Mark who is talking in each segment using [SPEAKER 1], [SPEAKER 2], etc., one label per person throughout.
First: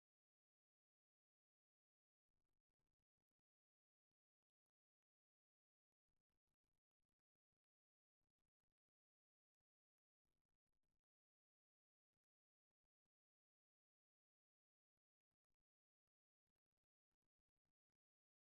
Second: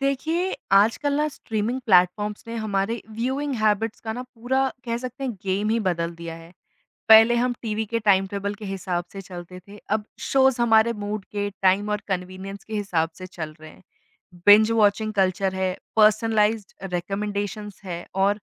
[SPEAKER 1] देखिए, आजकल ना स्ट्रीमिंग प्लेटफ़ॉर्म्स ने हमारे व्यूइंग हैबिट्स का ना पूरा कह सकते हैं गेम ही बदल दिया है। पहले हम टीवी के टाइम टेबल के हिसाब से चलते थे, अब शोज़ हमारे मूड के, टाइम और कन्वीनियंस के हिसाब से चल रहे हैं। बिंज वॉचिंग कल्चर है, पर्सनलाइज़्ड रिकमेंडेशंस है और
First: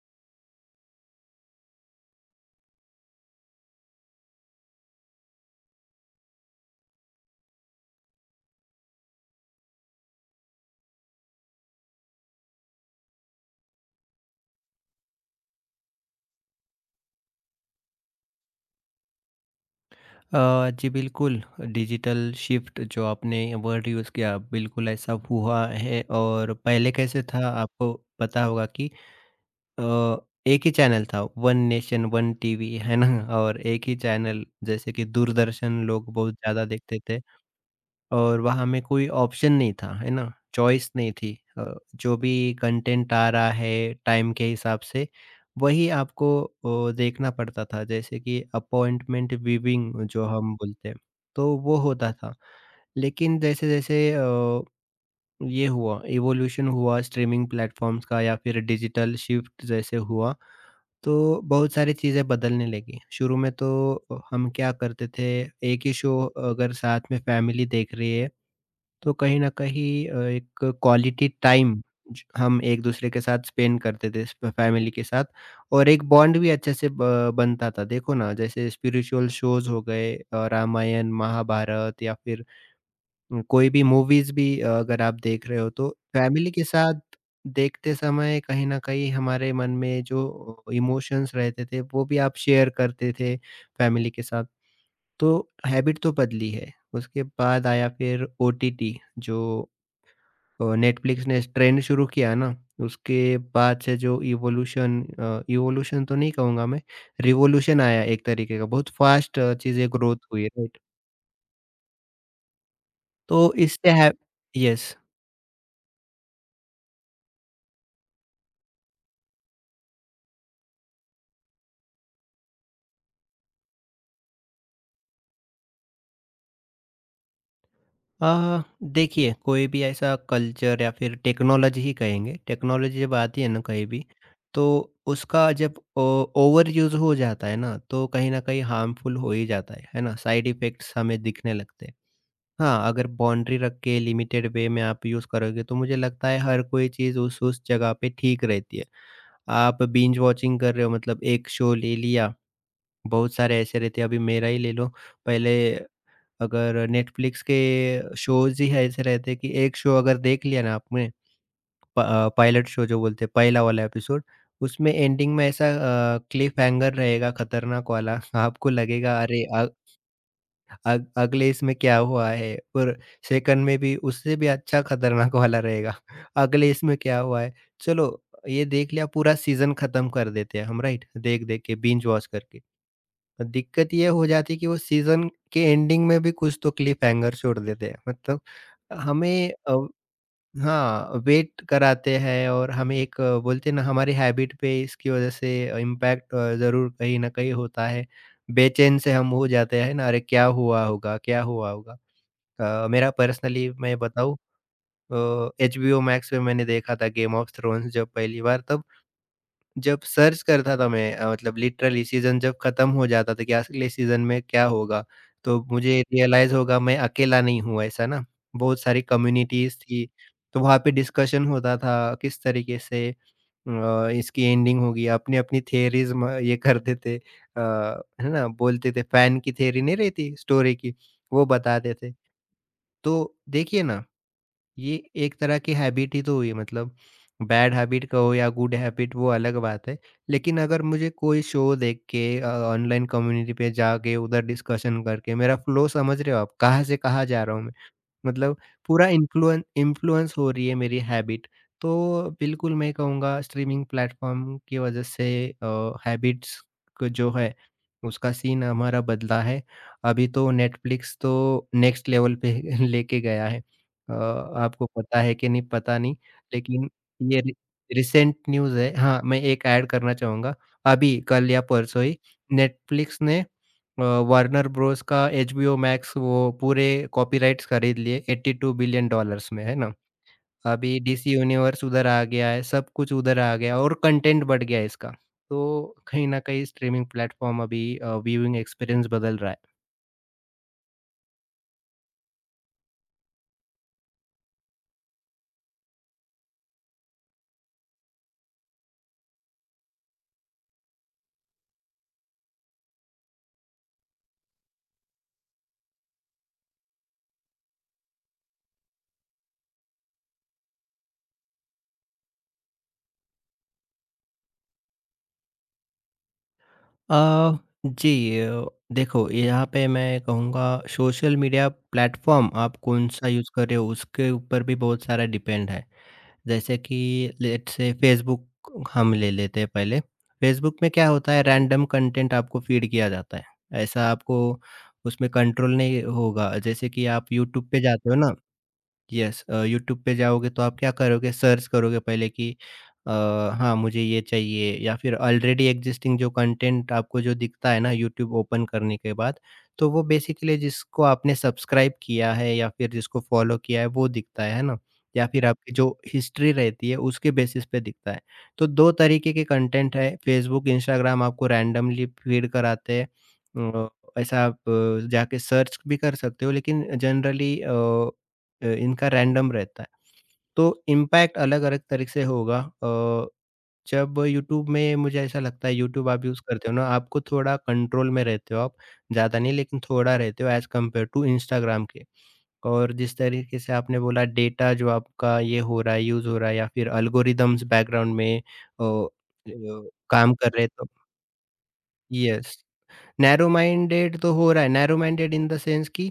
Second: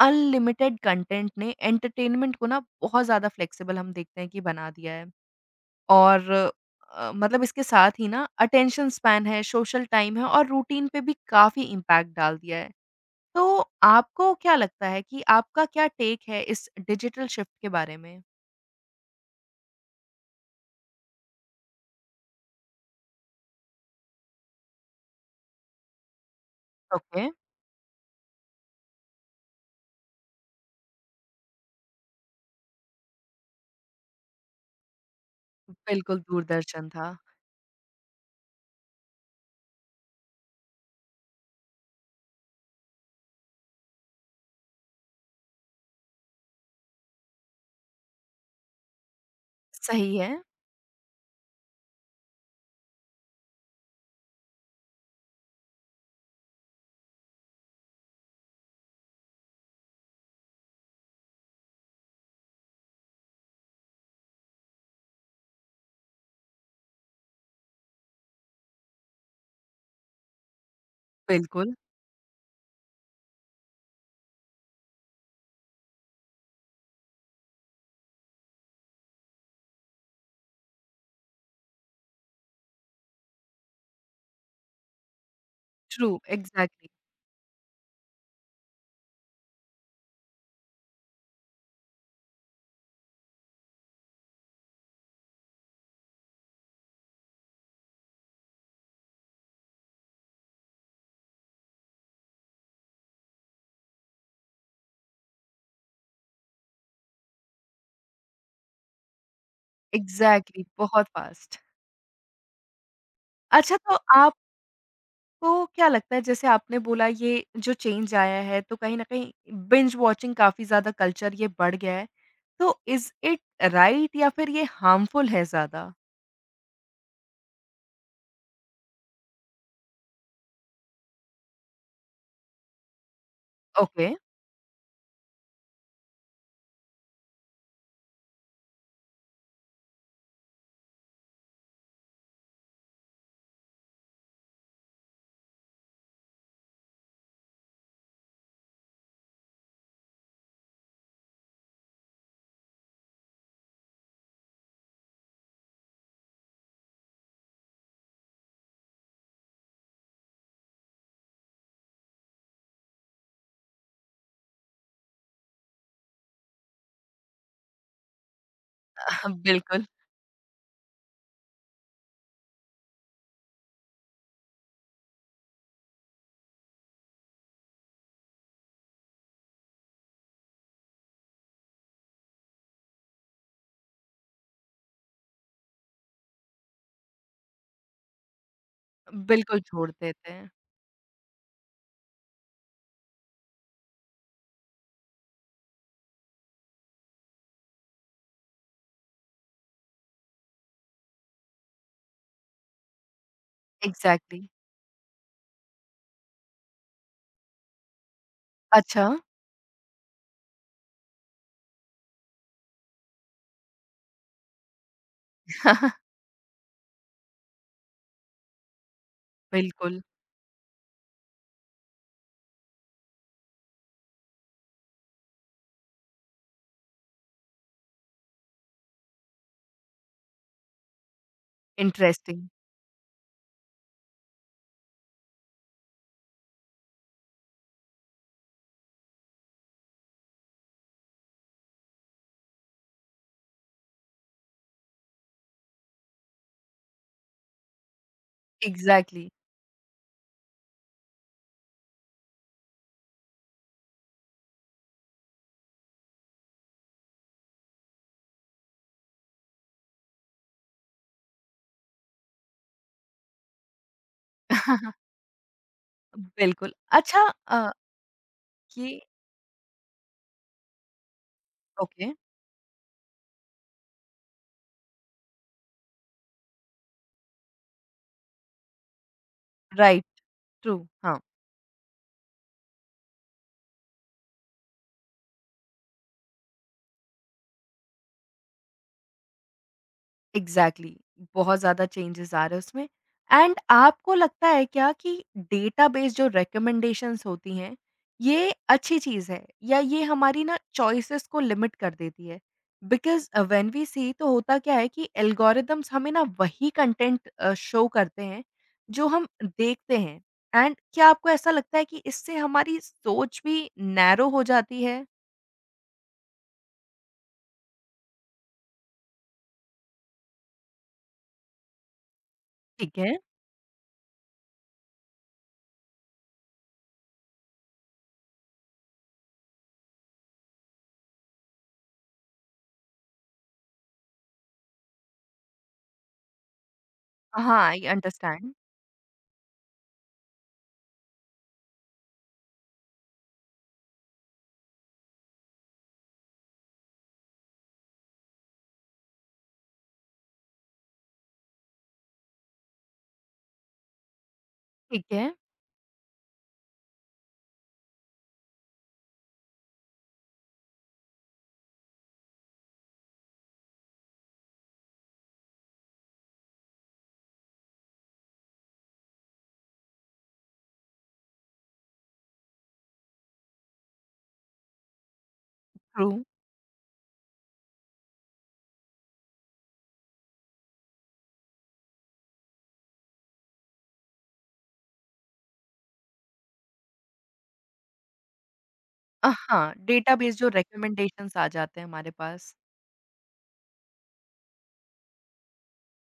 [SPEAKER 1] अनलिमिटेड कंटेंट ने एंटरटेनमेंट को ना बहुत ज़्यादा फ्लेक्सिबल हम देखते हैं कि बना दिया है। और मतलब इसके साथ ही ना अटेंशन स्पैन है, सोशल टाइम है और रूटीन पे भी काफ़ी इम्पैक्ट डाल दिया है। तो आपको क्या लगता है कि आपका क्या टेक है इस डिजिटल शिफ्ट के बारे में?
[SPEAKER 2] जी बिल्कुल, डिजिटल शिफ्ट जो आपने वर्ड यूज़ किया बिल्कुल ऐसा हुआ है और पहले कैसे
[SPEAKER 1] ओके,
[SPEAKER 2] था आपको पता होगा कि अ, एक ही चैनल था वन नेशन वन टीवी है ना? और एक ही चैनल जैसे कि दूरदर्शन लोग
[SPEAKER 1] बिल्कुल
[SPEAKER 2] बहुत ज़्यादा
[SPEAKER 1] दूरदर्शन
[SPEAKER 2] देखते
[SPEAKER 1] था।
[SPEAKER 2] थे। और वहाँ में कोई ऑप्शन नहीं था, है ना? चॉइस नहीं थी। जो भी कंटेंट आ रहा है टाइम के हिसाब से, वही आपको देखना पड़ता था। जैसे कि अपॉइंटमेंट विविंग
[SPEAKER 1] सही
[SPEAKER 2] जो
[SPEAKER 1] है,
[SPEAKER 2] हम बोलते हैं, तो वो होता था। लेकिन जैसे-जैसे ये हुआ, इवोल्यूशन हुआ स्ट्रीमिंग प्लेटफ़ॉर्म्स का या फिर डिजिटल शिफ्ट जैसे हुआ, तो बहुत सारी चीज़ें बदलने लगी। शुरू में तो हम क्या करते थे, एक ही शो अगर साथ में फैमिली देख रही है, तो कहीं न कहीं एक क्वालिटी
[SPEAKER 1] बिल्कुल,
[SPEAKER 2] टाइम ज हम एक-दूसरे के साथ स्पेंड करते थे, फ फैमिली के साथ और एक बॉन्ड भी अच्छे से ब बनता था। देखो ना, जैसे स्पिरिचुअल शोज़ हो गए रामायण, महाभारत या फिर कोई भी मूवीज़ भी अगर आप देख रहे हो, तो
[SPEAKER 1] ट्रू,
[SPEAKER 2] फैमिली के
[SPEAKER 1] एग्ज़ैक्टली,
[SPEAKER 2] साथ देखते समय कहीं न कहीं हमारे मन में जो इमोशंस रहते थे, वो भी आप शेयर करते थे फैमिली के साथ। तो हैबिट तो बदली है, उसके बाद आया फिर ओटीटी जो नेटफ्लिक्स ने ट्रेंड शुरू किया ना, उसके बाद से जो इवोल्यूशन तो नहीं कहूँगा मैं, रिवॉल्यूशन आया एक तरीके का, बहुत फास्ट चीज़ें ग्रोथ हुई,
[SPEAKER 1] एग्ज़ैक्टली,
[SPEAKER 2] राइट?
[SPEAKER 1] बहुत फ़ास्ट।
[SPEAKER 2] तो
[SPEAKER 1] अच्छा
[SPEAKER 2] इससे
[SPEAKER 1] तो
[SPEAKER 2] है
[SPEAKER 1] आप
[SPEAKER 2] यस।
[SPEAKER 1] तो क्या लगता है जैसे आपने बोला ये जो चेंज आया है तो कहीं न कहीं बिंज वॉचिंग काफ़ी ज़्यादा कल्चर ये बढ़ गया है। तो इज़ इट राइट या फिर ये हार्मफुल है ज़्यादा?
[SPEAKER 2] अ, देखिए कोई भी ऐसा कल्चर या फिर टेक्नोलॉजी ही कहेंगे, टेक्नोलॉजी जब आती है ना कहीं भी,
[SPEAKER 1] ओके।
[SPEAKER 2] तो उसका जब ओवर यूज़ हो जाता है ना, तो कहीं न कहीं हार्मफुल हो ही जाता है ना? साइड इफ़ेक्ट्स हमें दिखने लगते हैं। हाँ, अगर बाउंड्री रख के लिमिटेड वे में आप यूज़ करोगे तो मुझे लगता है हर कोई चीज़ उस जगह पे ठीक रहती है। आप बिंज वॉचिंग कर रहे हो मतलब एक शो ले लिया, बहुत सारे ऐसे रहते हैं अभी मेरा ही ले लो। पहले अगर नेटफ्लिक्स के शोज़ ही ऐसे रहते हैं कि एक शो अगर देख लिया ना आपने पायलट शो जो बोलते हैं पहला वाला एपिसोड, उसमें एंडिंग में ऐसा क्लिफ़ हैंगर रहेगा खतरनाक वाला आपको लगेगा अरे अ
[SPEAKER 1] बिल्कुल।
[SPEAKER 2] अग अगले इसमें क्या हुआ है? और सेकंड में भी उससे भी अच्छा खतरनाक वाला रहेगा। अगले इसमें क्या हुआ है? चलो ये देख लिया पूरा सीज़न ख़त्म कर देते हैं हम राइट? देख-देख के बिंज वॉच करके। दिक्कत ये हो जाती है कि वो सीज़न के एंडिंग में भी कुछ तो क्लिफ़ हैंगर छोड़ देते हैं। मतलब हमें
[SPEAKER 1] बिल्कुल छोड़ देते हैं।
[SPEAKER 2] हाँ, वेट कराते हैं और हम एक बोलते हैं ना हमारी हैबिट पे इसकी वज़ह से इम्पैक्ट ज़रूर कहीं न कहीं होता है। बेचैन से हम हो जाते हैं ना, अरे क्या हुआ होगा क्या हुआ होगा? मेरा पर्सनली मैं बताऊँ
[SPEAKER 1] एग्ज़ैक्टली
[SPEAKER 2] एचबीओ मैक्स पे मैंने देखा था गेम ऑफ थ्रोन्स जब पहली बार तब
[SPEAKER 1] अच्छा।
[SPEAKER 2] जब सर्च करता था मैं मतलब लिटरली सीज़न जब ख़त्म हो जाता था कि अगले सीज़न में क्या होगा, तो मुझे रियलाइज़ होगा मैं अकेला नहीं हूँ ऐसा ना। बहुत सारी कम्युनिटीज़
[SPEAKER 1] बिल्कुल,
[SPEAKER 2] थी, तो वहाँ पे डिस्कशन होता था किस तरीके से इसकी एंडिंग होगी, अपनी-अपनी थियरीज़ म ये करते थे है ना? बोलते थे फैन की थियरी नहीं रहती स्टोरी की, वो बताते थे।
[SPEAKER 1] इंटरेस्टिंग
[SPEAKER 2] तो देखिए ना ये एक तरह की हैबिट ही तो हुई मतलब बैड हैबिट कहो या गुड हैबिट वो अलग बात है लेकिन अगर मुझे कोई शो देख के ऑनलाइन कम्युनिटी पे जाके उधर डिस्कशन करके मेरा फ्लो समझ रहे हो आप कहाँ से कहाँ जा रहा हूँ मतलब पूरा
[SPEAKER 1] एग्ज़ैक्टली
[SPEAKER 2] इन्फ्लुएन इन्फ्लुएंस हो रही है मेरी हैबिट। तो बिल्कुल मैं कहूँगा स्ट्रीमिंग प्लेटफ़ॉर्म की वज़ह से अ, हैबिट्स को जो है उसका सीन हमारा बदला है। अभी तो नेटफ्लिक्स तो नेक्स्ट लेवल पे लेके गया है। आपको पता है कि नहीं पता नहीं
[SPEAKER 1] बिल्कुल।
[SPEAKER 2] लेकिन
[SPEAKER 1] अच्छा
[SPEAKER 2] ये रि रिसेंट न्यूज़
[SPEAKER 1] ये
[SPEAKER 2] है। हाँ, मैं एक ऐड करना चाहूँगा। अभी कल या परसों
[SPEAKER 1] ओके,
[SPEAKER 2] ही नेटफ्लिक्स ने अ, वार्नर ब्रोस का एचबीओ मैक्स वो पूरे कॉपीराइट्स खरीद लिए 82 बिलियन डॉलर्स में, है ना?
[SPEAKER 1] राइट, ट्रू,
[SPEAKER 2] अभी
[SPEAKER 1] हाँ।
[SPEAKER 2] डीसी यूनिवर्स उधर आ गया है, सब कुछ उधर आ गया और कंटेंट बढ़ गया है इसका। तो कहीं न कहीं स्ट्रीमिंग प्लेटफ़ॉर्म अभी व्यूइंग एक्सपीरियंस बदल रहा है।
[SPEAKER 1] Exactly exactly. बहुत ज़्यादा चेंजेस आ रहे हैं उसमें एंड आपको लगता है क्या कि डेटाबेस जो रिकमेंडेशंस होती हैं ये अच्छी चीज़ है या ये हमारी ना चॉइसेस को लिमिट कर देती है बिकॉज व्हेन वी सी तो होता क्या है कि एल्गोरिदम्स हमें ना वही कंटेंट शो करते हैं जो हम देखते हैं एंड क्या आपको ऐसा लगता है कि इससे हमारी सोच भी नैरो हो जाती है
[SPEAKER 2] अ, जी देखो यहाँ पे मैं कहूँगा सोशल मीडिया प्लेटफ़ॉर्म आप
[SPEAKER 1] ठीक है
[SPEAKER 2] कौन-सा यूज़ कर रहे हो उसके ऊपर भी बहुत सारा डिपेंड है। जैसे कि लेट्स से फेसबुक हम ले लेते हैं पहले। फेसबुक में क्या होता है रैंडम कंटेंट आपको फीड किया जाता है। ऐसा आपको उसमें कंट्रोल नहीं होगा। जैसे कि आप
[SPEAKER 1] हाँ
[SPEAKER 2] यूट्यूब पे
[SPEAKER 1] आई
[SPEAKER 2] जाते हो ना
[SPEAKER 1] अंडरस्टैंड
[SPEAKER 2] यस यूट्यूब पे जाओगे तो आप क्या करोगे सर्च करोगे पहले कि अ, हाँ मुझे ये चाहिए या फिर ऑलरेडी एग्जिस्टिंग जो कंटेंट आपको जो दिखता है ना यूट्यूब ओपन करने के बाद तो वो बेसिकली जिसको आपने सब्सक्राइब किया है या फिर जिसको फॉलो किया है वो दिखता है ना
[SPEAKER 1] ठीक
[SPEAKER 2] या
[SPEAKER 1] है
[SPEAKER 2] फिर आपकी जो हिस्ट्री रहती है उसके बेसिस पे दिखता है तो दो तरीके के कंटेंट है फेसबुक इंस्टाग्राम आपको रैंडमली फीड कराते हैं अ, ऐसा आप जाके सर्च भी कर सकते हो लेकिन जनरली इनका रैंडम रहता है। तो इम्पैक्ट अलग-अलग तरीके से होगा जब यूट्यूब में मुझे ऐसा लगता है
[SPEAKER 1] ट्रू
[SPEAKER 2] यूट्यूब आप यूज़ करते हो ना, आपको थोड़ा कंट्रोल में रहते हो आप, ज़्यादा नहीं लेकिन थोड़ा रहते हो एज़ कम्पेयर टू इंस्टाग्राम के। और जिस तरीके से आपने बोला डेटा जो आपका ये हो रहा है, यूज़ हो रहा है या फिर एल्गोरिदम्स बैकग्राउंड में अ
[SPEAKER 1] हाँ,
[SPEAKER 2] काम
[SPEAKER 1] डेटाबेस जो
[SPEAKER 2] कर रहे हैं तो
[SPEAKER 1] रिकमेंडेशंस आ जाते हैं हमारे पास।
[SPEAKER 2] यस। नैरो माइंडेड तो हो रहा है, narrow minded in the sense कि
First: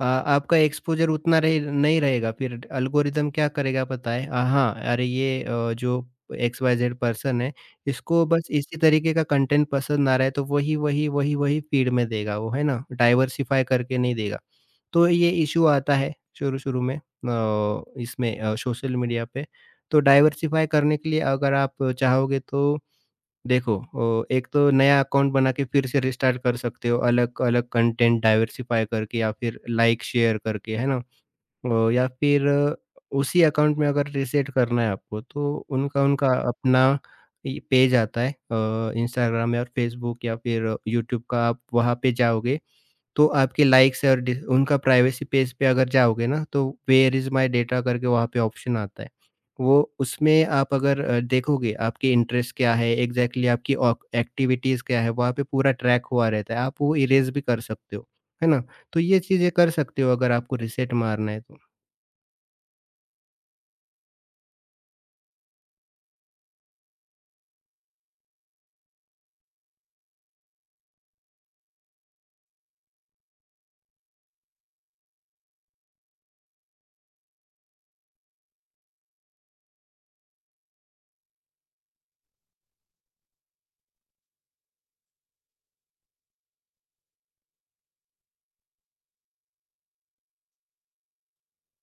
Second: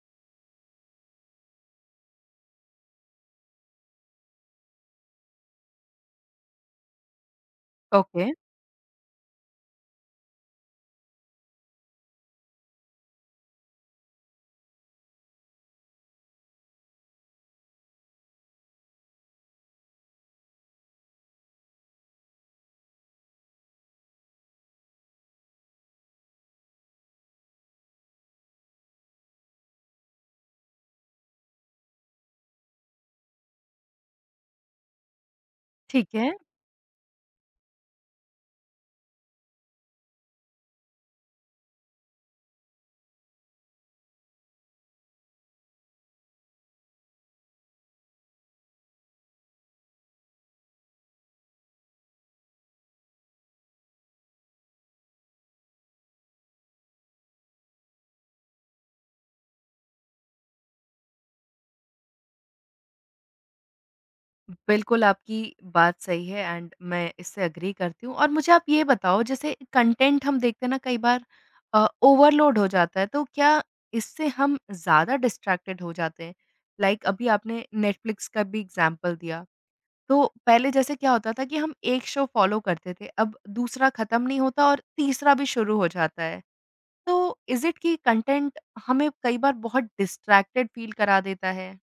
[SPEAKER 2] आपका एक्सपोज़र उतना रहे नहीं रहेगा, फिर एल्गोरिदम क्या करेगा पता है? हाँ, अरे ये जो एक्स वाई ज़ेड पर्सन है, इसको
[SPEAKER 1] ओके,
[SPEAKER 2] बस इसी तरीके का कंटेंट पसंद आ रहा है, तो वही, वही, वही, वही फ़ीड में देगा वो, है ना? डाइवर्सिफ़ाई करके नहीं देगा। तो ये इश्यू आता है शुरू-शुरू में इसमें सोशल मीडिया पे। तो डाइवर्सिफ़ाई करने के लिए अगर आप चाहोगे तो देखो एक तो नया अकाउंट बना के फिर से रिस्टार्ट कर सकते हो, अलग-अलग कंटेंट डाइवर्सिफ़ाई करके या फिर लाइक शेयर करके, है ना? या फिर उसी अकाउंट में अगर रीसेट करना है आपको, तो
[SPEAKER 1] ठीक
[SPEAKER 2] उनका-उनका
[SPEAKER 1] है।
[SPEAKER 2] अपना ये पेज आता है इंस्टाग्राम या फेसबुक या फिर यूट्यूब का, आप वहाँ पे जाओगे तो आपके लाइक्स और डिस उनका प्राइवेसी पेज पे अगर जाओगे ना तो वेयर इज़ माय डेटा करके वहाँ पे ऑप्शन आता है। वो उसमें आप अगर देखोगे आपके इंटरेस्ट क्या है, एग्ज़ैक्टली आपकी ऑक एक्टिविटीज़ क्या है, वहाँ पे पूरा ट्रैक हुआ रहता है। आप वो इरेज़ भी कर सकते हो, है ना? तो ये चीज़ें कर सकते हो अगर आपको रीसेट मारना है तो।
[SPEAKER 1] बिल्कुल आपकी बात सही है एंड मैं इससे एग्री करती हूँ और मुझे आप ये बताओ जैसे कंटेंट हम देखते हैं ना कई बार ओवरलोड हो जाता है तो क्या इससे हम ज़्यादा डिस्ट्रैक्टेड हो जाते हैं? लाइक like, अभी आपने नेटफ्लिक्स का भी एग्ज़ाम्पल दिया। तो पहले जैसे क्या होता था कि हम एक शो फ़ॉलो करते थे, अब दूसरा खत्म नहीं होता और तीसरा भी शुरू हो जाता है। तो इज़ इट कि कंटेंट हमें कई बार बहुत डिस्ट्रैक्टेड फ़ील करा देता है?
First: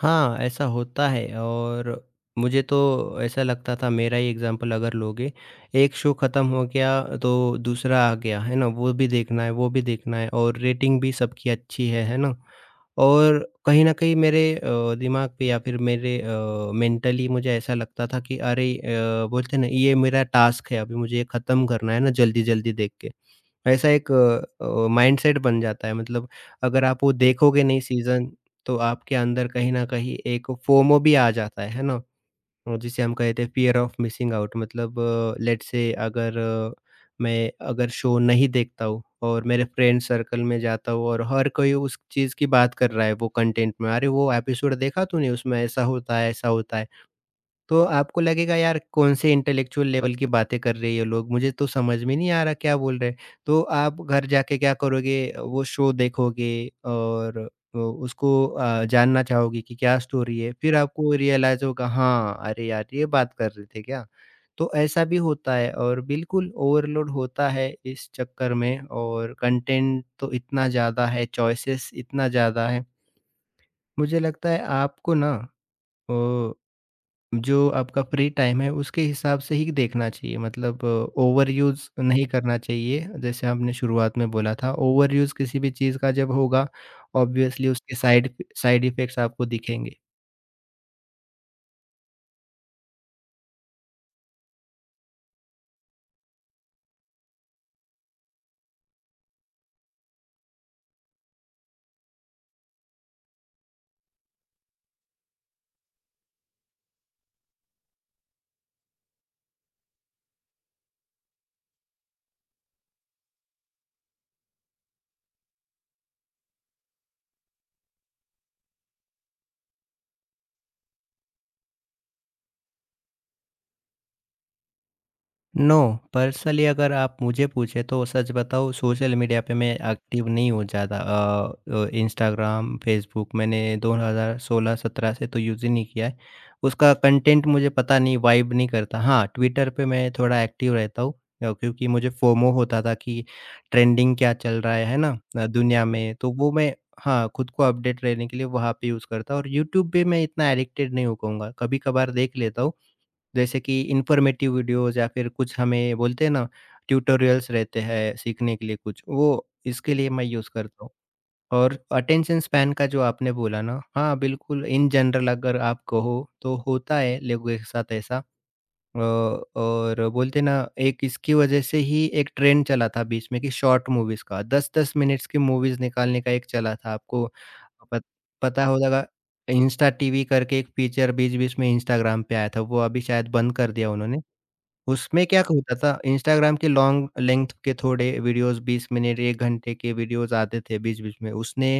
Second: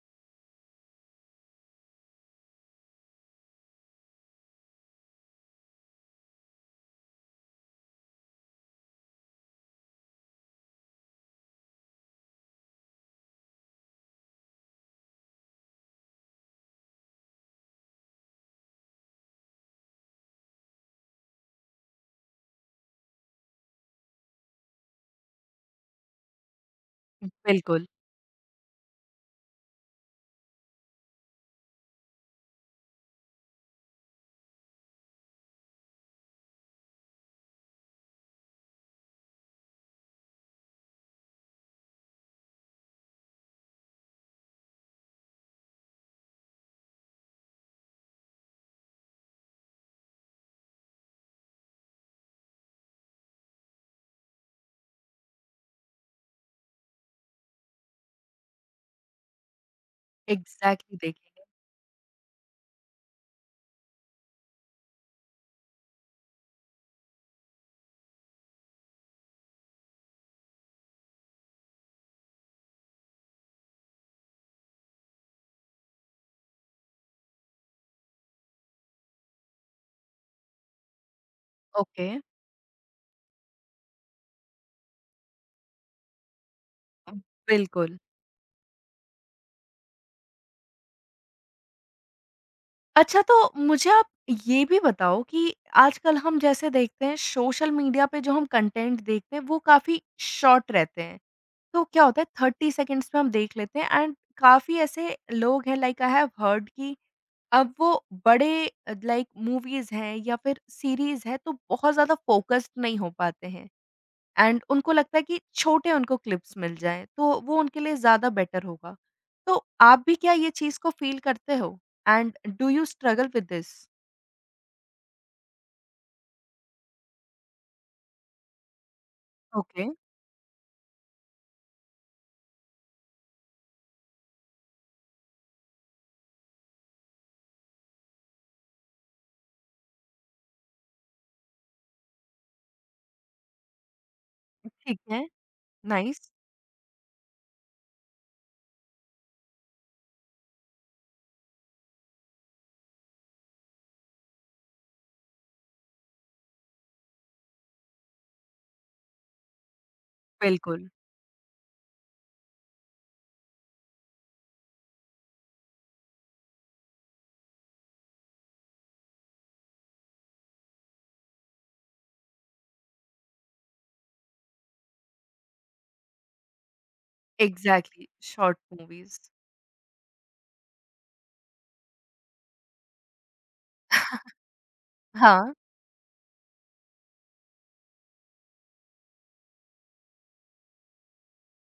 [SPEAKER 2] हाँ, ऐसा होता है और मुझे तो ऐसा लगता था मेरा ही एग्ज़ाम्पल अगर लोगे, एक शो खत्म हो गया तो दूसरा आ गया, है ना? वो भी देखना है, वो भी देखना है और रेटिंग भी सबकी अच्छी है ना? और कहीं न कहीं मेरे दिमाग पे या फिर मेरे मेंटली मुझे ऐसा लगता था कि अरे बोलते हैं ना ये मेरा टास्क है अभी मुझे ये खत्म करना है ना जल्दी-जल्दी देख के। ऐसा एक माइंडसेट बन जाता है मतलब अगर आप वो देखोगे नहीं
[SPEAKER 1] बिल्कुल।
[SPEAKER 2] सीज़न, तो आपके अंदर कहीं न कहीं एक फोमो भी आ जाता है ना? जिसे हम कहते हैं फ़ियर ऑफ मिसिंग आउट मतलब लेट्स से अगर मैं अगर शो नहीं देखता हूँ और मेरे फ्रेंड सर्कल में जाता हूँ और हर कोई उस चीज़ की बात कर रहा है वो कंटेंट में, "अरे! वो एपिसोड देखा तूने? उसमें ऐसा होता है, ऐसा होता है।" तो आपको लगेगा यार कौन से इंटेलेक्चुअल लेवल की बातें कर रहे हैं ये लोग, मुझे तो समझ में नहीं आ रहा क्या बोल रहे हैं। तो आप घर जाके क्या करोगे वो शो देखोगे और उसको जानना चाहोगे कि क्या स्टोरी है, फिर
[SPEAKER 1] एग्ज़ैक्टली
[SPEAKER 2] आपको
[SPEAKER 1] देखेंगे,
[SPEAKER 2] रियलाइज़ होगा हाँ, अरे यार ये बात कर रहे थे क्या? तो ऐसा भी होता है और बिल्कुल ओवरलोड होता है इस चक्कर में और कंटेंट तो इतना ज़्यादा है, चॉइसेस इतना ज़्यादा है। मुझे लगता है आपको ना अ जो आपका फ्री टाइम है उसके हिसाब से ही देखना चाहिए, मतलब ओवर यूज़
[SPEAKER 1] ओके।
[SPEAKER 2] नहीं करना चाहिए। जैसे हमने शुरुआत में बोला था, ओवर यूज़ किसी भी चीज़ का जब होगा ऑब्वियसली उसके
[SPEAKER 1] बिल्कुल।
[SPEAKER 2] साइड साइड इफ़ेक्ट्स आपको दिखेंगे।
[SPEAKER 1] अच्छा, तो मुझे आप ये भी बताओ कि आजकल हम जैसे देखते हैं सोशल मीडिया पे जो हम कंटेंट देखते हैं वो काफ़ी शॉर्ट रहते हैं। तो क्या होता है 30 सेकंड्स में हम देख लेते हैं एंड काफ़ी ऐसे लोग हैं लाइक आई हैव हर्ड कि अब वो बड़े लाइक मूवीज़ हैं या फिर सीरीज़ है तो बहुत ज़्यादा फ़ोकस्ड नहीं हो पाते हैं। एंड उनको लगता है कि छोटे उनको क्लिप्स मिल जाएँ, तो वो उनके लिए ज़्यादा बेटर होगा। तो आप भी क्या ये चीज़ को फ़ील करते हो? And do you struggle with this?
[SPEAKER 2] No, personally अगर आप मुझे पूछे तो सच बताऊँ, सोशल मीडिया पे मैं
[SPEAKER 1] ओके,
[SPEAKER 2] एक्टिव नहीं हूँ ज़्यादा। इंस्टाग्राम, फेसबुक मैंने 2016-17 से तो यूज़ ही नहीं किया है। उसका कंटेंट मुझे पता नहीं, वाइब नहीं करता। हाँ, ट्विटर पे मैं थोड़ा एक्टिव रहता हूँ, क्योंकि मुझे फोमो होता था कि ट्रेंडिंग क्या चल रहा है
[SPEAKER 1] ठीक
[SPEAKER 2] ना?
[SPEAKER 1] है।
[SPEAKER 2] दुनिया में
[SPEAKER 1] नाइस,
[SPEAKER 2] तो वो मैं, हाँ, खुद को अपडेट रहने के लिए वहाँ पे यूज़ करता हूँ। और यूट्यूब पे मैं इतना एडिक्टेड नहीं हो कहूँगा, कभी-कभार देख लेता हूँ। जैसे कि इन्फॉर्मेटिव वीडियोस या फिर कुछ, हमें बोलते हैं ना ट्यूटोरियल्स, रहते हैं सीखने के लिए कुछ, वो इसके लिए मैं यूज़ करता
[SPEAKER 1] बिल्कुल।
[SPEAKER 2] हूँ। और अटेंशन स्पैन का जो आपने बोला ना, हाँ बिल्कुल, इन जनरल अगर आप कहो तो होता है लोगों के साथ ऐसा। और बोलते ना, एक इसकी वजह से ही एक ट्रेंड चला था बीच में कि शॉर्ट मूवीज का 10-10 मिनट्स की मूवीज निकालने का एक चला था। आपको पत,
[SPEAKER 1] एग्ज़ैक्टली, शॉर्ट
[SPEAKER 2] पता होगा,
[SPEAKER 1] मूवीज़।
[SPEAKER 2] इंस्टा टीवी करके एक फीचर बीच बीच में इंस्टाग्राम पे आया था, वो अभी शायद बंद कर दिया उन्होंने। उसमें क्या
[SPEAKER 1] हाँ।
[SPEAKER 2] होता था, इंस्टाग्राम के लॉन्ग लेंथ के थोड़े वीडियोस, 20 मिनट एक घंटे के वीडियोस आते थे बीच बीच में उसने।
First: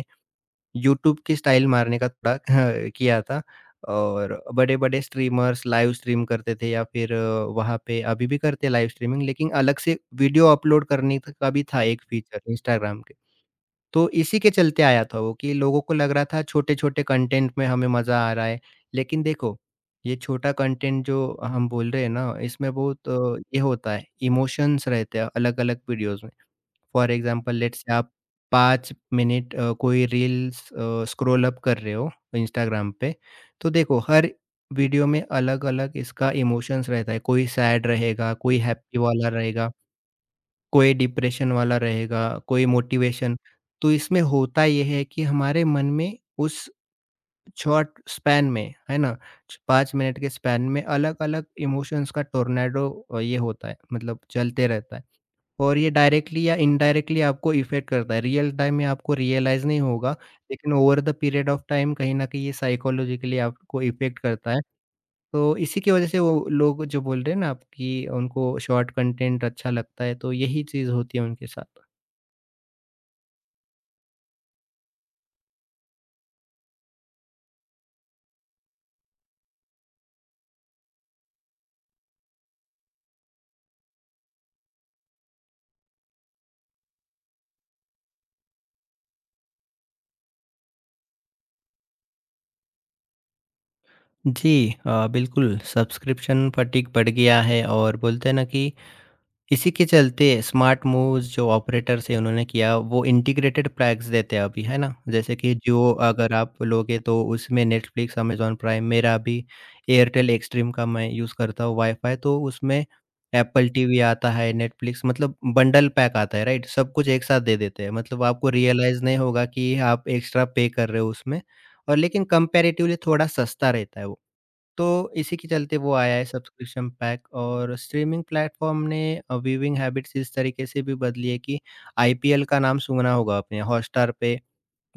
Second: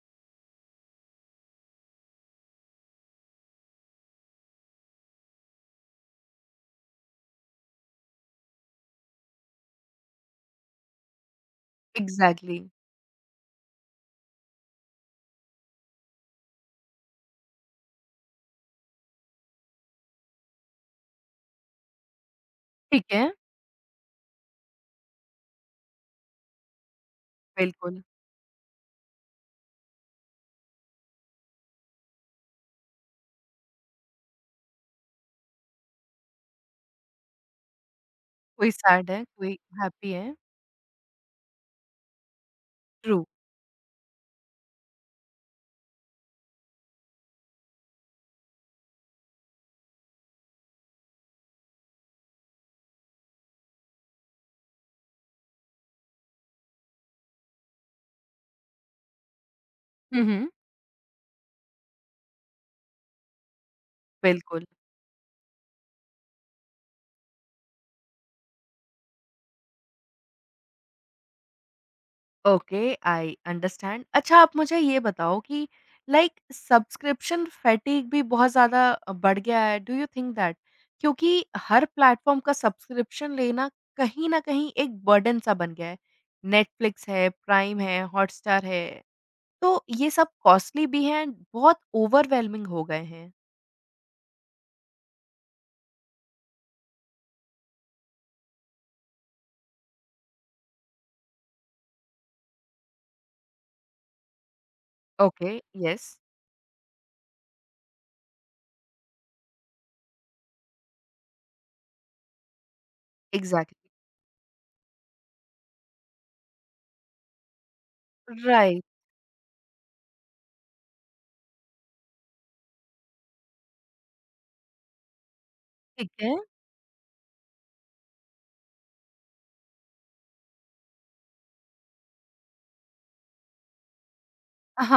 [SPEAKER 2] यूट्यूब की स्टाइल मारने का थोड़ा किया था और बड़े-बड़े स्ट्रीमर्स लाइव स्ट्रीम करते थे, या फिर वहाँ पे अभी भी करते हैं लाइव स्ट्रीमिंग, लेकिन अलग से वीडियो अपलोड करने त का भी था एक फीचर
[SPEAKER 1] एग्ज़ैक्टली।
[SPEAKER 2] इंस्टाग्राम के। तो इसी के चलते आया था वो कि लोगों को लग रहा था छोटे-छोटे कंटेंट में हमें मज़ा आ रहा है। लेकिन देखो, ये छोटा कंटेंट जो हम बोल रहे हैं ना, इसमें
[SPEAKER 1] ठीक
[SPEAKER 2] बहुत
[SPEAKER 1] है,
[SPEAKER 2] ये होता है, इमोशंस रहते हैं अलग-अलग वीडियोज़ में। फॉर एग्जांपल, लेट्स से
[SPEAKER 1] बिल्कुल।
[SPEAKER 2] आप 5 मिनट कोई रील्स स्क्रॉल अप कर रहे हो इंस्टाग्राम पे, तो देखो हर वीडियो में अलग-अलग इसका इमोशंस रहता है। कोई सैड रहेगा, कोई
[SPEAKER 1] कोई
[SPEAKER 2] हैप्पी
[SPEAKER 1] सैड है,
[SPEAKER 2] वाला
[SPEAKER 1] कोई
[SPEAKER 2] रहेगा,
[SPEAKER 1] हैप्पी है।
[SPEAKER 2] कोई डिप्रेशन वाला रहेगा, कोई
[SPEAKER 1] ट्रू।
[SPEAKER 2] मोटिवेशन। तो इसमें होता ये है कि हमारे मन में उस शॉर्ट स्पैन में, है ना, 5 मिनट के स्पैन में अलग-अलग इमोशंस का टोर्नेडो ये होता है, मतलब चलते रहता है। और ये डायरेक्टली या इनडायरेक्टली आपको इफ़ेक्ट करता है। रियल टाइम में आपको रियलाइज़ नहीं होगा,
[SPEAKER 1] हुँ, हुँ।
[SPEAKER 2] लेकिन over the period of time कहीं न कहीं ये साइकोलॉजिकली आपको इफ़ेक्ट करता है।
[SPEAKER 1] बिल्कुल।
[SPEAKER 2] तो इसी की वज़ह से वो लोग जो बोल रहे हैं ना आप, कि उनको शॉर्ट कंटेंट अच्छा लगता है, तो यही चीज़ होती है उनके साथ।
[SPEAKER 1] Okay, I understand. अच्छा आप मुझे ये बताओ कि लाइक सब्सक्रिप्शन फैटिग भी बहुत ज़्यादा बढ़ गया है, डू यू थिंक दैट? क्योंकि हर प्लेटफ़ॉर्म का सब्सक्रिप्शन लेना कहीं न कहीं एक बर्डन सा बन गया है। नेटफ्लिक्स है, प्राइम है, हॉटस्टार है, तो ये सब कॉस्टली भी हैं, बहुत ओवरवेलमिंग हो गए हैं।
[SPEAKER 2] जी, बिल्कुल सब्सक्रिप्शन फटीग बढ़ गया है, और बोलते हैं ना कि इसी के चलते स्मार्ट मूव्स जो ऑपरेटर्स हैं उन्होंने किया, वो इंटीग्रेटेड पैक्स देते हैं अभी, है ना? जैसे
[SPEAKER 1] ओके,
[SPEAKER 2] कि जियो
[SPEAKER 1] येस,
[SPEAKER 2] अगर आप लोगे, तो उसमें नेटफ्लिक्स, अमेजॉन प्राइम। मेरा अभी एयरटेल एक्सट्रीम का मैं यूज़ करता हूँ वाईफाई, तो उसमें एप्पल
[SPEAKER 1] इग्ज़ैक्टली।
[SPEAKER 2] टीवी आता है, नेटफ्लिक्स, मतलब बंडल पैक आता है, राइट? सब कुछ एक साथ दे देते हैं, मतलब आपको
[SPEAKER 1] राइट,
[SPEAKER 2] रियलाइज़ नहीं होगा कि आप एक्स्ट्रा पे कर रहे हो उसमें। और लेकिन कंपैरेटिवली थोड़ा सस्ता रहता है वो। तो इसी के चलते वो
[SPEAKER 1] ठीक
[SPEAKER 2] आया है
[SPEAKER 1] है।
[SPEAKER 2] Subscription pack. और स्ट्रीमिंग प्लेटफॉर्म ने व्यूइंग हैबिट्स इस तरीके से भी बदली है कि आईपीएल का नाम सुना होगा आपने, हॉटस्टार पे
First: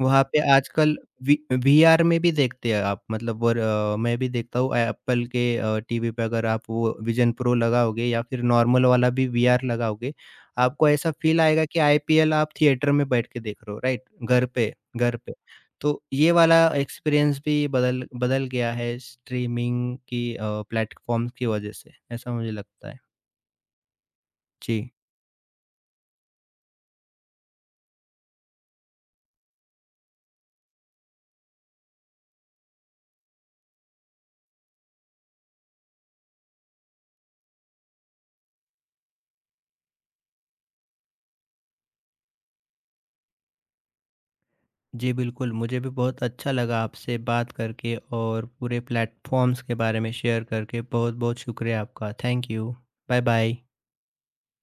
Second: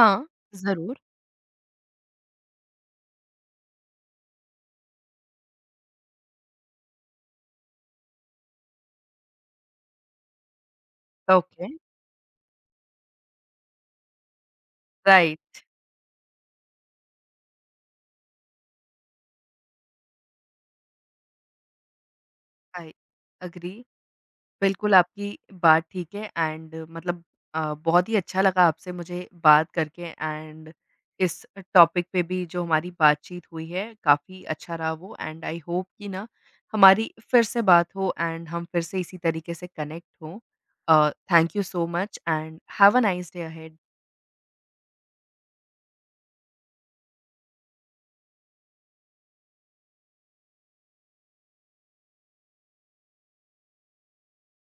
[SPEAKER 2] वहाँ पे
[SPEAKER 1] ज़रूर।
[SPEAKER 2] आजकल वी वीआर में भी देखते हैं आप, मतलब। और मैं भी देखता हूँ एप्पल के टीवी पे। अगर आप वो विज़न प्रो लगाओगे या फिर नॉर्मल वाला भी वीआर लगाओगे, आपको ऐसा फ़ील आएगा
[SPEAKER 1] ओके,
[SPEAKER 2] कि आईपीएल आप थिएटर में बैठ के देख रहे हो, राइट? घर पे, घर पे।
[SPEAKER 1] राइट,
[SPEAKER 2] तो ये वाला एक्सपीरियंस भी बदल बदल गया है स्ट्रीमिंग की प्लेटफ़ॉर्म्स की वज़ह से, ऐसा मुझे लगता
[SPEAKER 1] आई
[SPEAKER 2] है।
[SPEAKER 1] एग्री।
[SPEAKER 2] जी।
[SPEAKER 1] बिल्कुल, आपकी बात ठीक है एंड मतलब बहुत ही अच्छा लगा आपसे मुझे बात करके एंड इस टॉपिक पे भी जो हमारी बातचीत हुई है, काफ़ी अच्छा रहा वो एंड आई होप कि ना हमारी फिर से बात हो एंड हम फिर से इसी तरीके से कनेक्ट हों। Thank you so much and have a nice day ahead.
[SPEAKER 2] जी, बिल्कुल, मुझे भी बहुत अच्छा लगा आपसे बात करके और पूरे प्लेटफ़ॉर्म्स के बारे में शेयर करके। बहुत-बहुत शुक्रिया आपका। Thank you. बाय-बाय।